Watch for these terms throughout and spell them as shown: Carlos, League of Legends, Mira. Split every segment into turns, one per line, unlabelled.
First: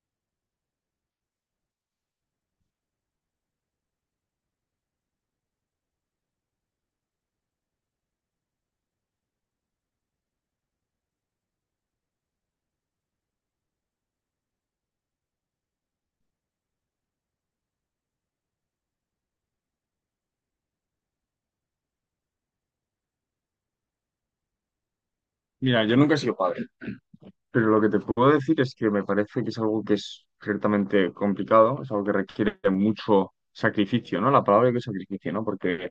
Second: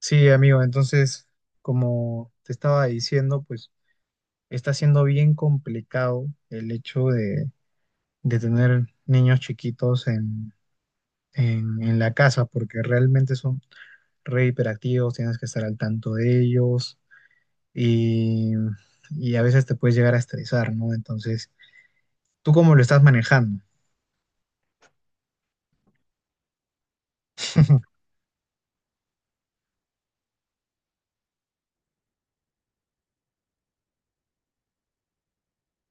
Sí, amigo, entonces, como te estaba diciendo, pues está siendo bien complicado el hecho de tener niños chiquitos en la casa, porque realmente son re hiperactivos, tienes que estar al tanto de ellos y, y, a veces te puedes llegar a estresar, ¿no? Entonces, ¿tú cómo lo estás manejando?
Mira, yo nunca he sido padre, pero lo que te puedo decir es que me parece que es algo que es ciertamente complicado, es algo que requiere mucho sacrificio, ¿no? La palabra que es sacrificio, ¿no? Porque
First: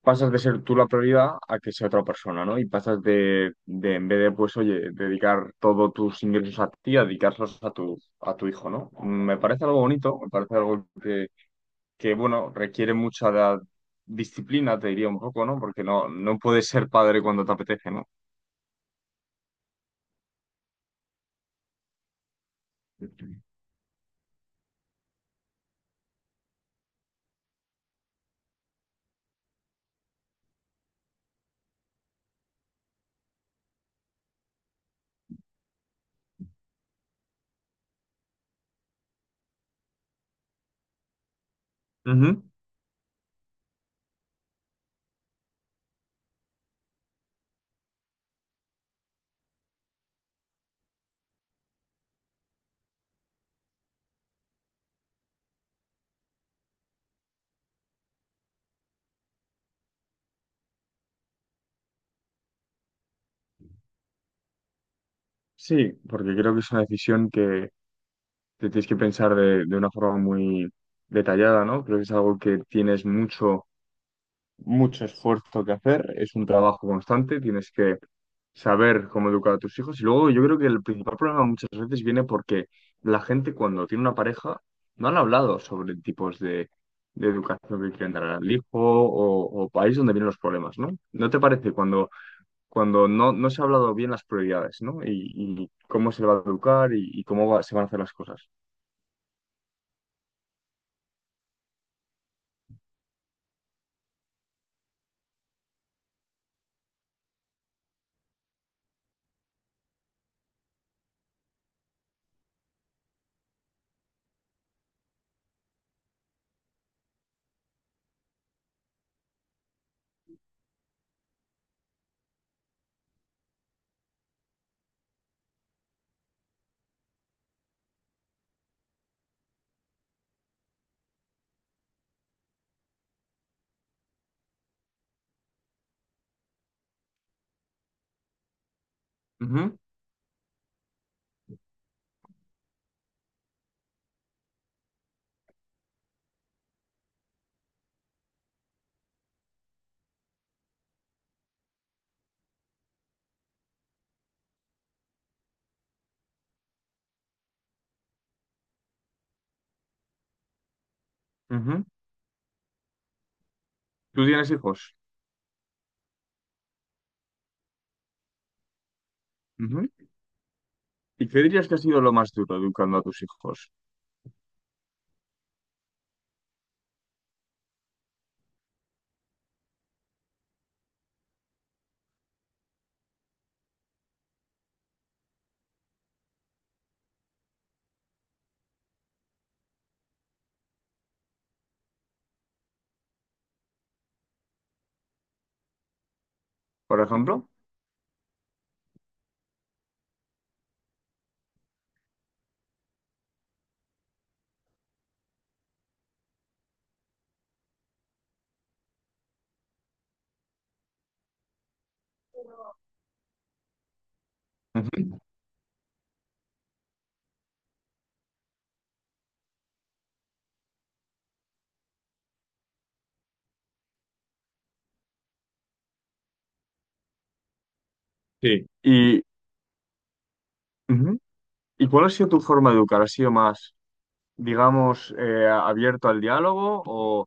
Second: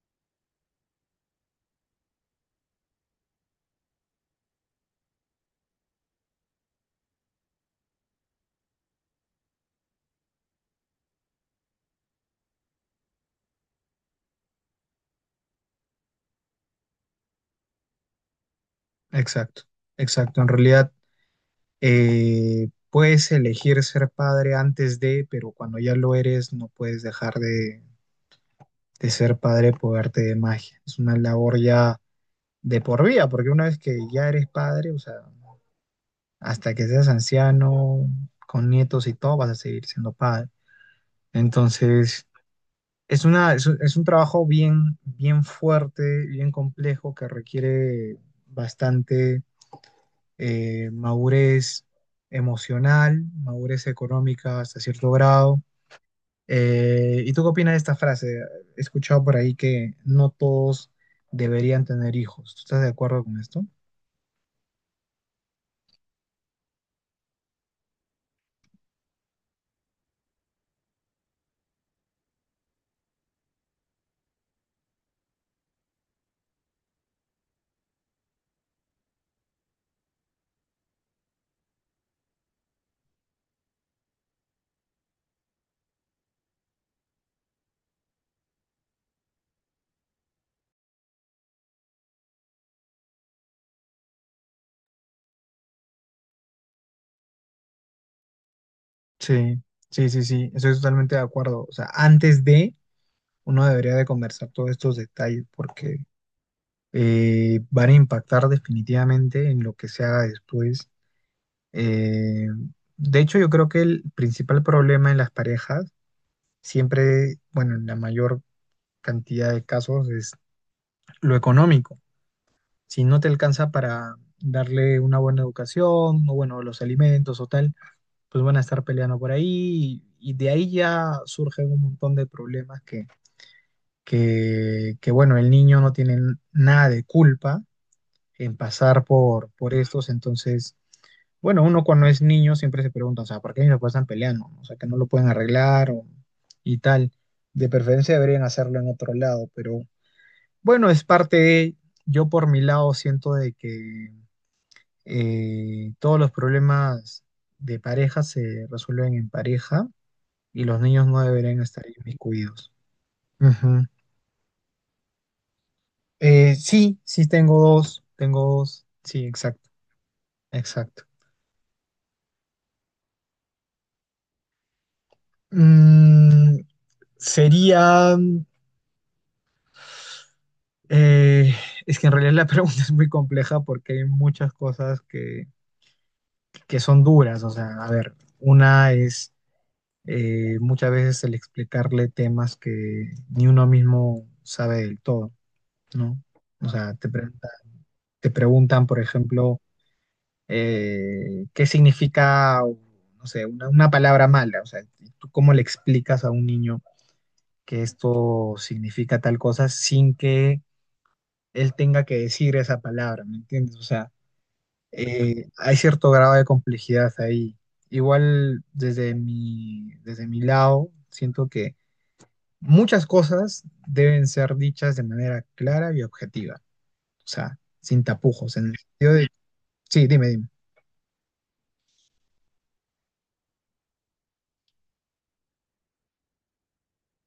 pasas de ser tú la prioridad a que sea otra persona, ¿no? Y pasas de en vez de, pues, oye, dedicar todos tus ingresos a ti, a dedicarlos a tu hijo, ¿no? Me parece algo bonito, me parece algo que bueno, requiere mucha disciplina, te diría un poco, ¿no? Porque no puedes ser padre cuando te apetece, ¿no?
Exacto, exacto. En realidad, puedes elegir ser padre antes de, pero cuando ya lo eres, no puedes dejar de ser padre por arte de magia. Es una labor ya de por vida, porque una vez que ya eres padre, o sea, hasta que seas anciano, con nietos y todo, vas a seguir siendo padre. Entonces,
Ujú.
es una, es, un trabajo bien, bien fuerte, bien complejo, que requiere bastante madurez emocional, madurez económica hasta cierto grado. ¿Y tú qué opinas de esta frase? He escuchado por ahí que no todos deberían tener hijos. ¿Tú estás de acuerdo con esto?
Sí, porque creo que es una decisión que te tienes que pensar de una forma muy detallada, ¿no? Creo que es algo que tienes mucho esfuerzo que hacer, es un trabajo constante, tienes que saber cómo educar a tus hijos. Y luego yo creo que el principal problema muchas veces viene porque la gente cuando tiene una pareja no han hablado sobre tipos de educación que quieren dar al hijo o país donde vienen los problemas, ¿no? ¿No te parece cuando no se ha hablado bien las prioridades, ¿no? Y cómo se le va a educar y se van a hacer las cosas.
Sí, sí, sí, sí, estoy totalmente de acuerdo. O sea, antes de, uno debería de conversar todos estos detalles porque van a impactar definitivamente en lo que se haga después. Eh, de hecho, yo creo que el principal problema en las parejas, siempre, bueno, en la mayor cantidad de casos, es lo económico. Si no te alcanza para darle una buena educación, o bueno, los alimentos o tal, pues van a estar peleando por ahí y de ahí ya surgen un montón de problemas que, bueno, el niño no tiene nada de culpa en pasar por
Ujú,
estos, entonces, bueno, uno cuando es niño siempre se pregunta, o sea, ¿por qué mis papás están peleando? O sea, ¿que no lo pueden arreglar o- y tal? De preferencia deberían hacerlo en otro lado, pero bueno, es parte de, yo por mi lado siento de que todos los problemas de pareja se resuelven en pareja y los niños no deberían estar
ujú.
inmiscuidos. Ujú.
¿Tú tienes hijos?
Sí, sí tengo dos, sí, exacto,
Ujú.
exacto.
¿Y qué dirías que ha sido lo más duro educando a tus hijos,
Mm, sería, eh, es que en realidad la pregunta es muy compleja porque hay muchas cosas que son duras, o sea, a ver, una es muchas veces el explicarle temas que ni uno mismo sabe del todo. ¿No? O ah, sea,
por
te pregunta-
ejemplo?
te preguntan, por ejemplo, qué significa, o, no sé, una palabra mala. O sea, ¿y ¿tú cómo le explicas a un niño que esto significa tal cosa sin que él tenga que decir esa palabra? ¿Me entiendes? O sea,
Ujú.
hay cierto grado de complejidad ahí. Igual desde mi lado, siento que muchas cosas deben ser dichas de manera clara y objetiva. O sea, sin tapujos, en
Sí.
el sentido
¿Y,
de... Sí, dime, dime.
ujú. ¿Y cuál ha sido tu forma de educar? ¿Ha sido más, digamos, abierto al diálogo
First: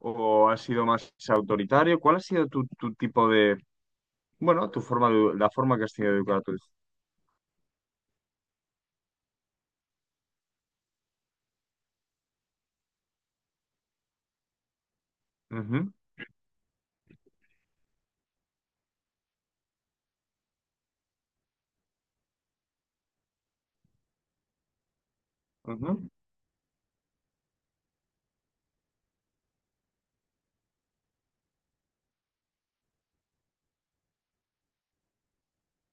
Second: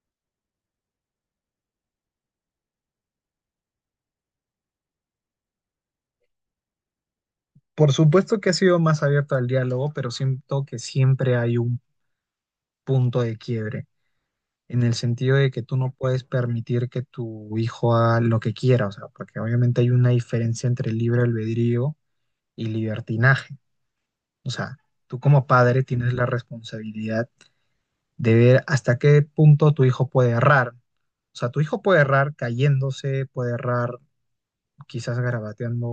o ha sido más autoritario? ¿Cuál ha sido tu, tu tipo de, bueno, tu forma de, la forma que has tenido de educar a tu hijo?
Por supuesto que ha sido más abierto al diálogo, pero siento que siempre hay un punto de quiebre, en el sentido de que tú no puedes permitir que tu hijo haga lo que quiera, o sea, porque obviamente hay una diferencia entre libre albedrío y libertinaje. O sea, tú como padre
Ujú,
tienes la responsabilidad de ver hasta qué punto tu hijo puede errar. O sea, tu hijo puede errar cayéndose, puede errar quizás garabateando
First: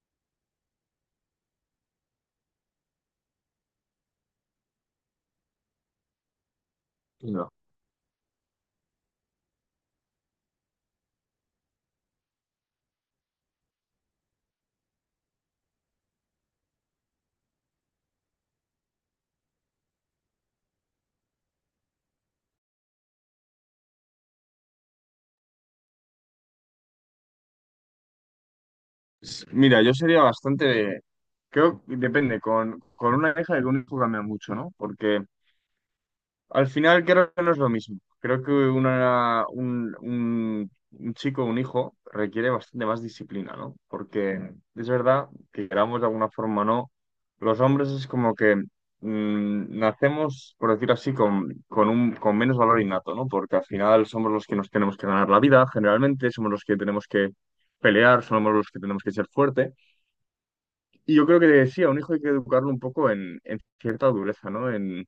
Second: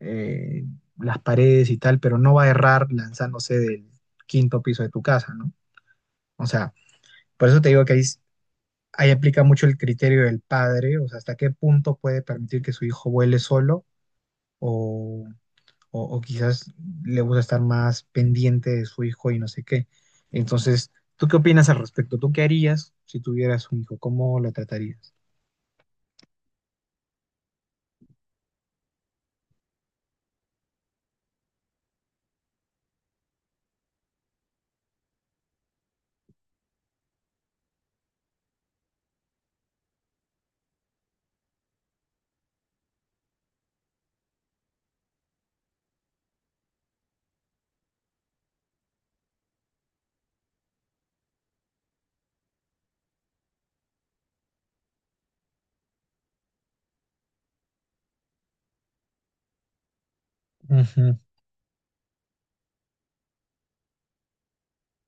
eh, las paredes y tal, pero no va a errar lanzándose del quinto piso de tu casa, ¿no? O sea, por
ujú.
eso te digo que ahí aplica mucho el criterio del padre, o sea, hasta qué punto puede permitir que su hijo vuele solo o, o quizás le gusta estar más pendiente de su hijo y no sé qué. Entonces, ¿tú qué opinas al respecto? ¿Tú qué harías si tuvieras un hijo? ¿Cómo lo tratarías?
Mira, yo sería bastante, creo que depende, con una hija y con un hijo cambia mucho, ¿no? Porque al final creo que no es lo mismo. Creo que un chico, un hijo, requiere bastante más disciplina, ¿no? Porque es verdad que queramos de alguna forma o no, los hombres es como que nacemos, por decir así, con menos valor innato, ¿no? Porque al final somos los que nos tenemos que ganar la vida, generalmente, somos los que tenemos que pelear, somos los que tenemos que ser fuertes. Y
Ujú.
yo creo que decía a un hijo hay que educarlo un poco en cierta dureza, ¿no? En,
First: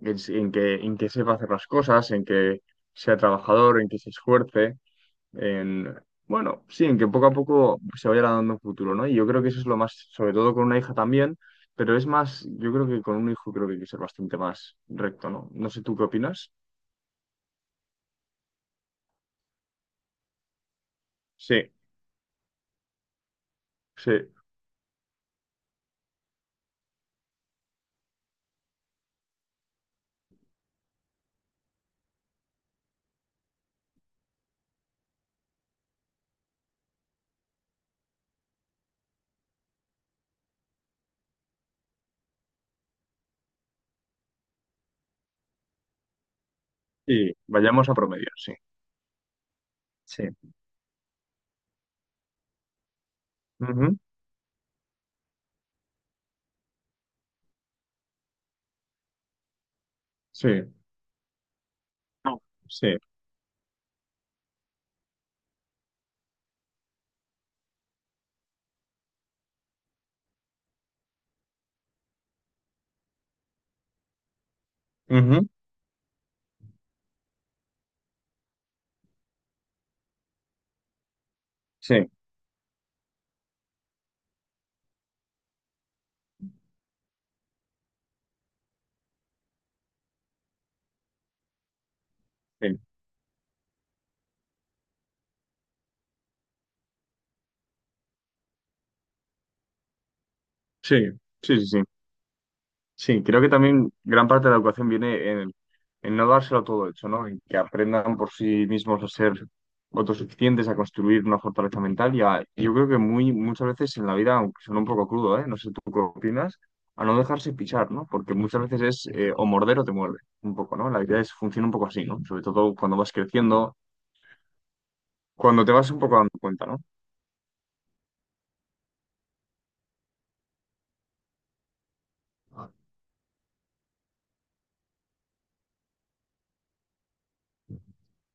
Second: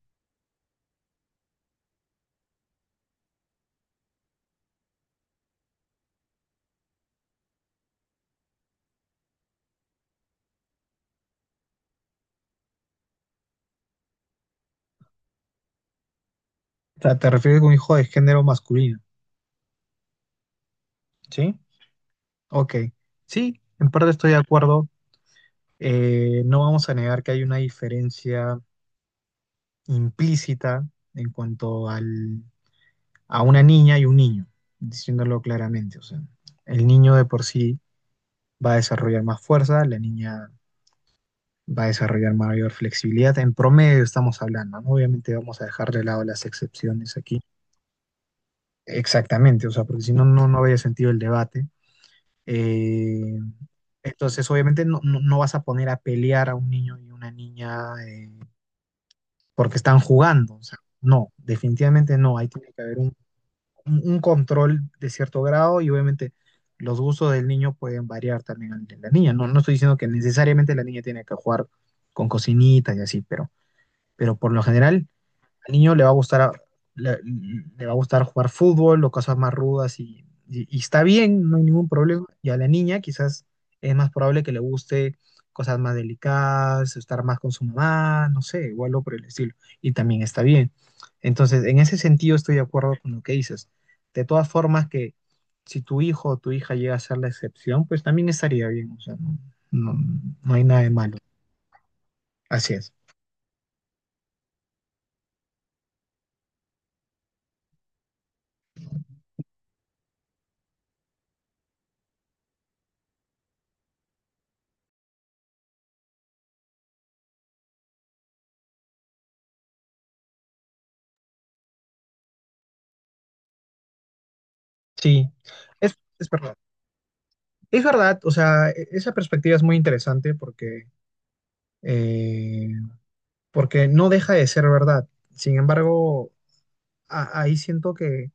en, En que sepa hacer las cosas, en que sea trabajador, en que se esfuerce, en, bueno, sí, en que poco a poco se vaya dando un futuro, ¿no? Y yo creo que eso es lo más, sobre todo con una hija también, pero es más, yo creo que con un hijo creo que hay que ser bastante más recto, ¿no? No sé, ¿tú qué opinas?
O sea, te refieres a un hijo de género masculino, ¿sí?
Sí,
Ok, sí, en parte
sí,
estoy de acuerdo. No vamos a negar que hay una diferencia implícita en cuanto al, a una niña y un niño, diciéndolo claramente. O sea, el niño de por sí va a desarrollar más fuerza, la niña va a desarrollar mayor flexibilidad. En promedio estamos hablando, ¿no? Obviamente vamos a dejar de lado las excepciones
sí,
aquí.
vayamos a promedio, sí.
Exactamente, o sea, porque si no,
Sí.
no, no habría sentido el debate. Eh,
Ujú,
entonces, obviamente, no, no vas a poner a pelear a un niño y una niña. Porque están jugando. O
sí.
sea, no, definitivamente no.
No.
Ahí tiene que haber
Sí.
un, un control de cierto grado y obviamente los gustos del niño pueden variar también al de la niña. No, no estoy diciendo que necesariamente la niña tiene que jugar con cocinitas y así, pero por lo general
Ujú,
al niño le va a gustar, le, le va a gustar jugar fútbol o cosas más rudas y, y está bien, no hay ningún
sí.
problema. Y a la niña quizás es más probable que le guste cosas más delicadas, estar más con su mamá, no sé, igual o algo por el estilo. Y también está bien. Entonces, en ese sentido estoy de
Sí.
acuerdo con lo que dices. De todas formas, que si tu hijo o tu hija llega a ser la excepción, pues también estaría bien. O sea, no, no- no hay nada de
Sí.
malo.
Sí. Sí. Sí.
Así es.
Sí, creo que también gran parte de la educación viene en no dárselo todo hecho, ¿no? En que aprendan por sí mismos a ser autosuficientes, a construir una fortaleza mental y a- yo creo que muchas veces en la vida, aunque suena un poco crudo, ¿eh? No sé tú qué opinas, a no dejarse pichar, ¿no? Porque muchas veces es o morder o te muerde, un poco, ¿no? La vida es, funciona un poco así, ¿no? Sobre todo cuando vas creciendo,
Sí,
cuando te vas un poco
es
dando
verdad.
cuenta, ¿no?
Es verdad, o sea, e- esa perspectiva es muy interesante porque, eh, porque no deja de ser verdad. Sin embargo, a- ahí siento que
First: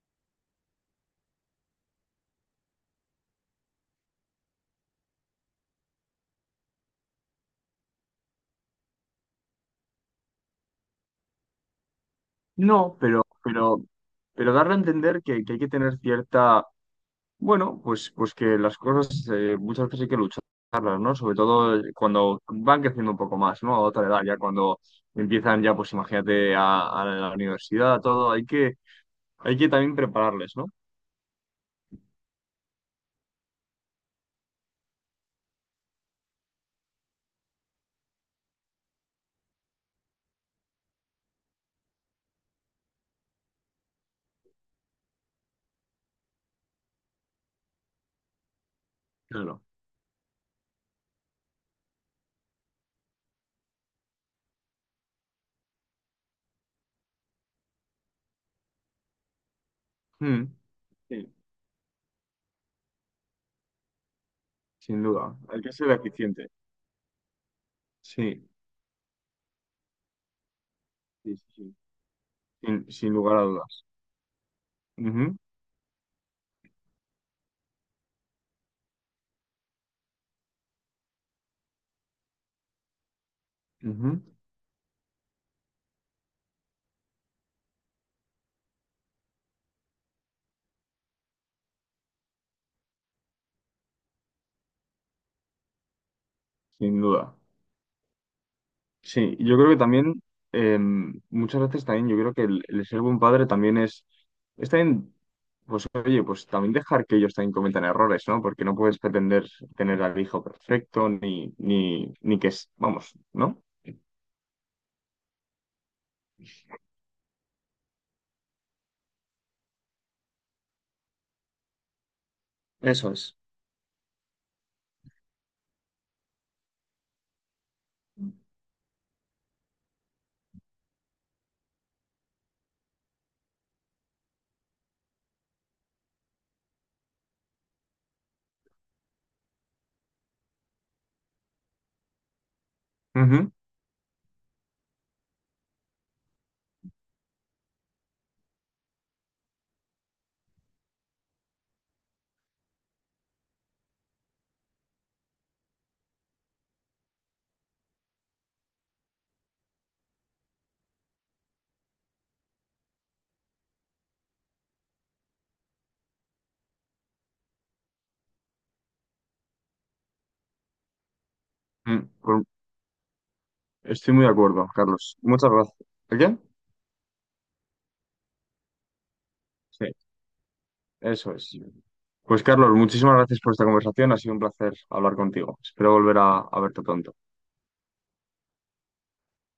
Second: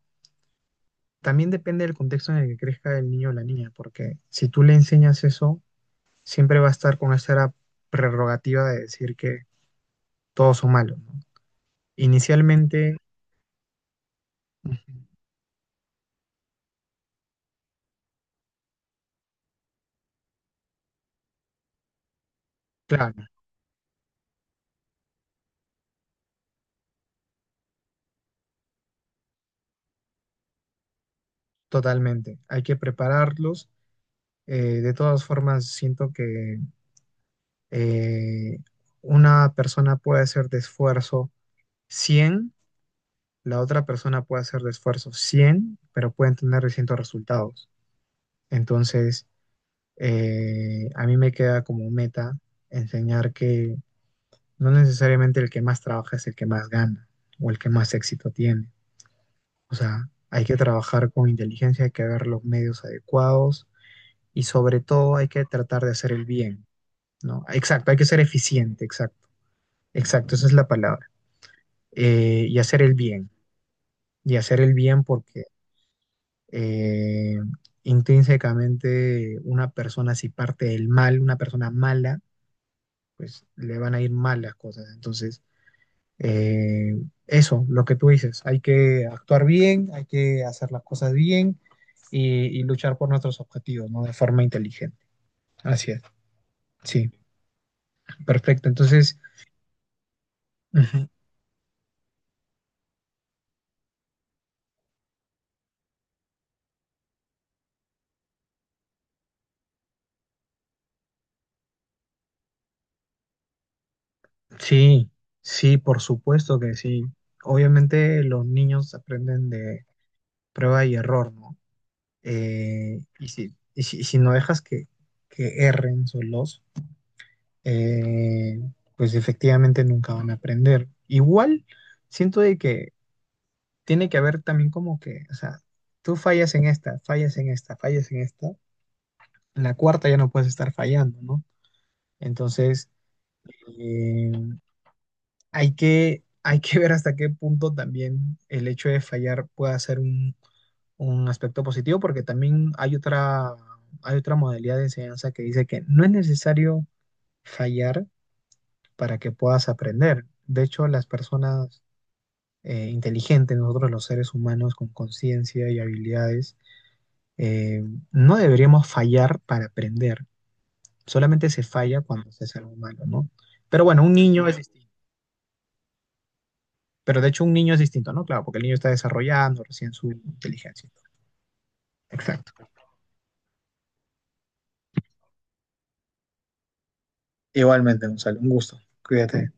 también depende del contexto en el que crezca el niño o la niña, porque si tú le enseñas eso, siempre va a estar con esa prerrogativa de decir que todos son malos, ¿no? Inicialmente,
No, pero, pero, pero darle a
ujú.
entender que hay que tener cierta. Bueno, pues, pues que las cosas muchas veces hay que lucharlas, ¿no? Sobre todo cuando van creciendo un
Claro,
poco más, ¿no? A otra edad, ya cuando empiezan ya, pues imagínate, a la universidad, a todo, hay que también prepararles, ¿no?
totalmente. Hay que prepararlos. De todas formas, siento que eh, una persona puede hacer de esfuerzo cien. La otra persona puede hacer de esfuerzo 100, pero pueden tener distintos resultados. Entonces,
Claro.
a mí me queda como meta enseñar que no necesariamente el que más trabaja es el que más gana o el que más éxito tiene. O sea, hay
Mm,
que trabajar con
sí,
inteligencia, hay que ver los medios adecuados y sobre
sin
todo hay
duda.
que
Hay que
tratar
ser
de hacer el
eficiente.
bien, ¿no? Exacto, hay que ser
Sí,
eficiente, exacto. Exacto, esa es la palabra.
sí, sí, sí.
Y hacer
Sin,
el
sin
bien.
lugar a dudas.
Y hacer el bien
Ujú,
porque eh, intrínsecamente una persona si parte del mal, una persona mala, pues le van a ir
ujú,
mal las cosas. Entonces, eh, eso, lo que tú dices, hay que actuar bien, hay que hacer las cosas bien y luchar por nuestros objetivos, ¿no? De forma inteligente. Así es,
sin
sí,
duda.
perfecto. Entonces,
Sí, yo creo que también,
ujú,
muchas veces también, yo creo que el ser buen padre también es también, pues oye, pues también dejar que ellos también cometan errores, ¿no? Porque no puedes pretender tener al hijo perfecto, ni, ni, ni que es, vamos, ¿no?
sí, sí, por supuesto que sí. Obviamente los niños aprenden de prueba y error, ¿no?
Eso es.
Y si no dejas que erren solos, eh, pues efectivamente nunca van a aprender. Igual siento de que tiene que haber también como que, o sea, tú fallas en esta, fallas en esta, fallas en esta, en la cuarta ya no puedes estar fallando, ¿no? Entonces,
Ujú.
eh, hay que ver hasta qué punto también el hecho de fallar puede ser un aspecto positivo porque también hay otra modalidad de enseñanza que dice que no es necesario fallar para que puedas aprender. De hecho, las personas inteligentes, nosotros los seres humanos con conciencia y habilidades, eh, no deberíamos fallar para aprender. Solamente se falla cuando
Pues
se es algo malo, ¿no? Pero bueno, un
estoy muy de
niño es
acuerdo,
distinto.
Carlos. Muchas gracias. ¿El qué?
Pero de hecho un niño es distinto, ¿no? Claro, porque el niño está desarrollando recién
Sí,
su inteligencia.
eso es. Pues
Exacto.
Carlos, muchísimas gracias por esta conversación, ha sido un placer hablar contigo. Espero volver a verte pronto.
Igualmente, Gonzalo, un gusto. Cuídate.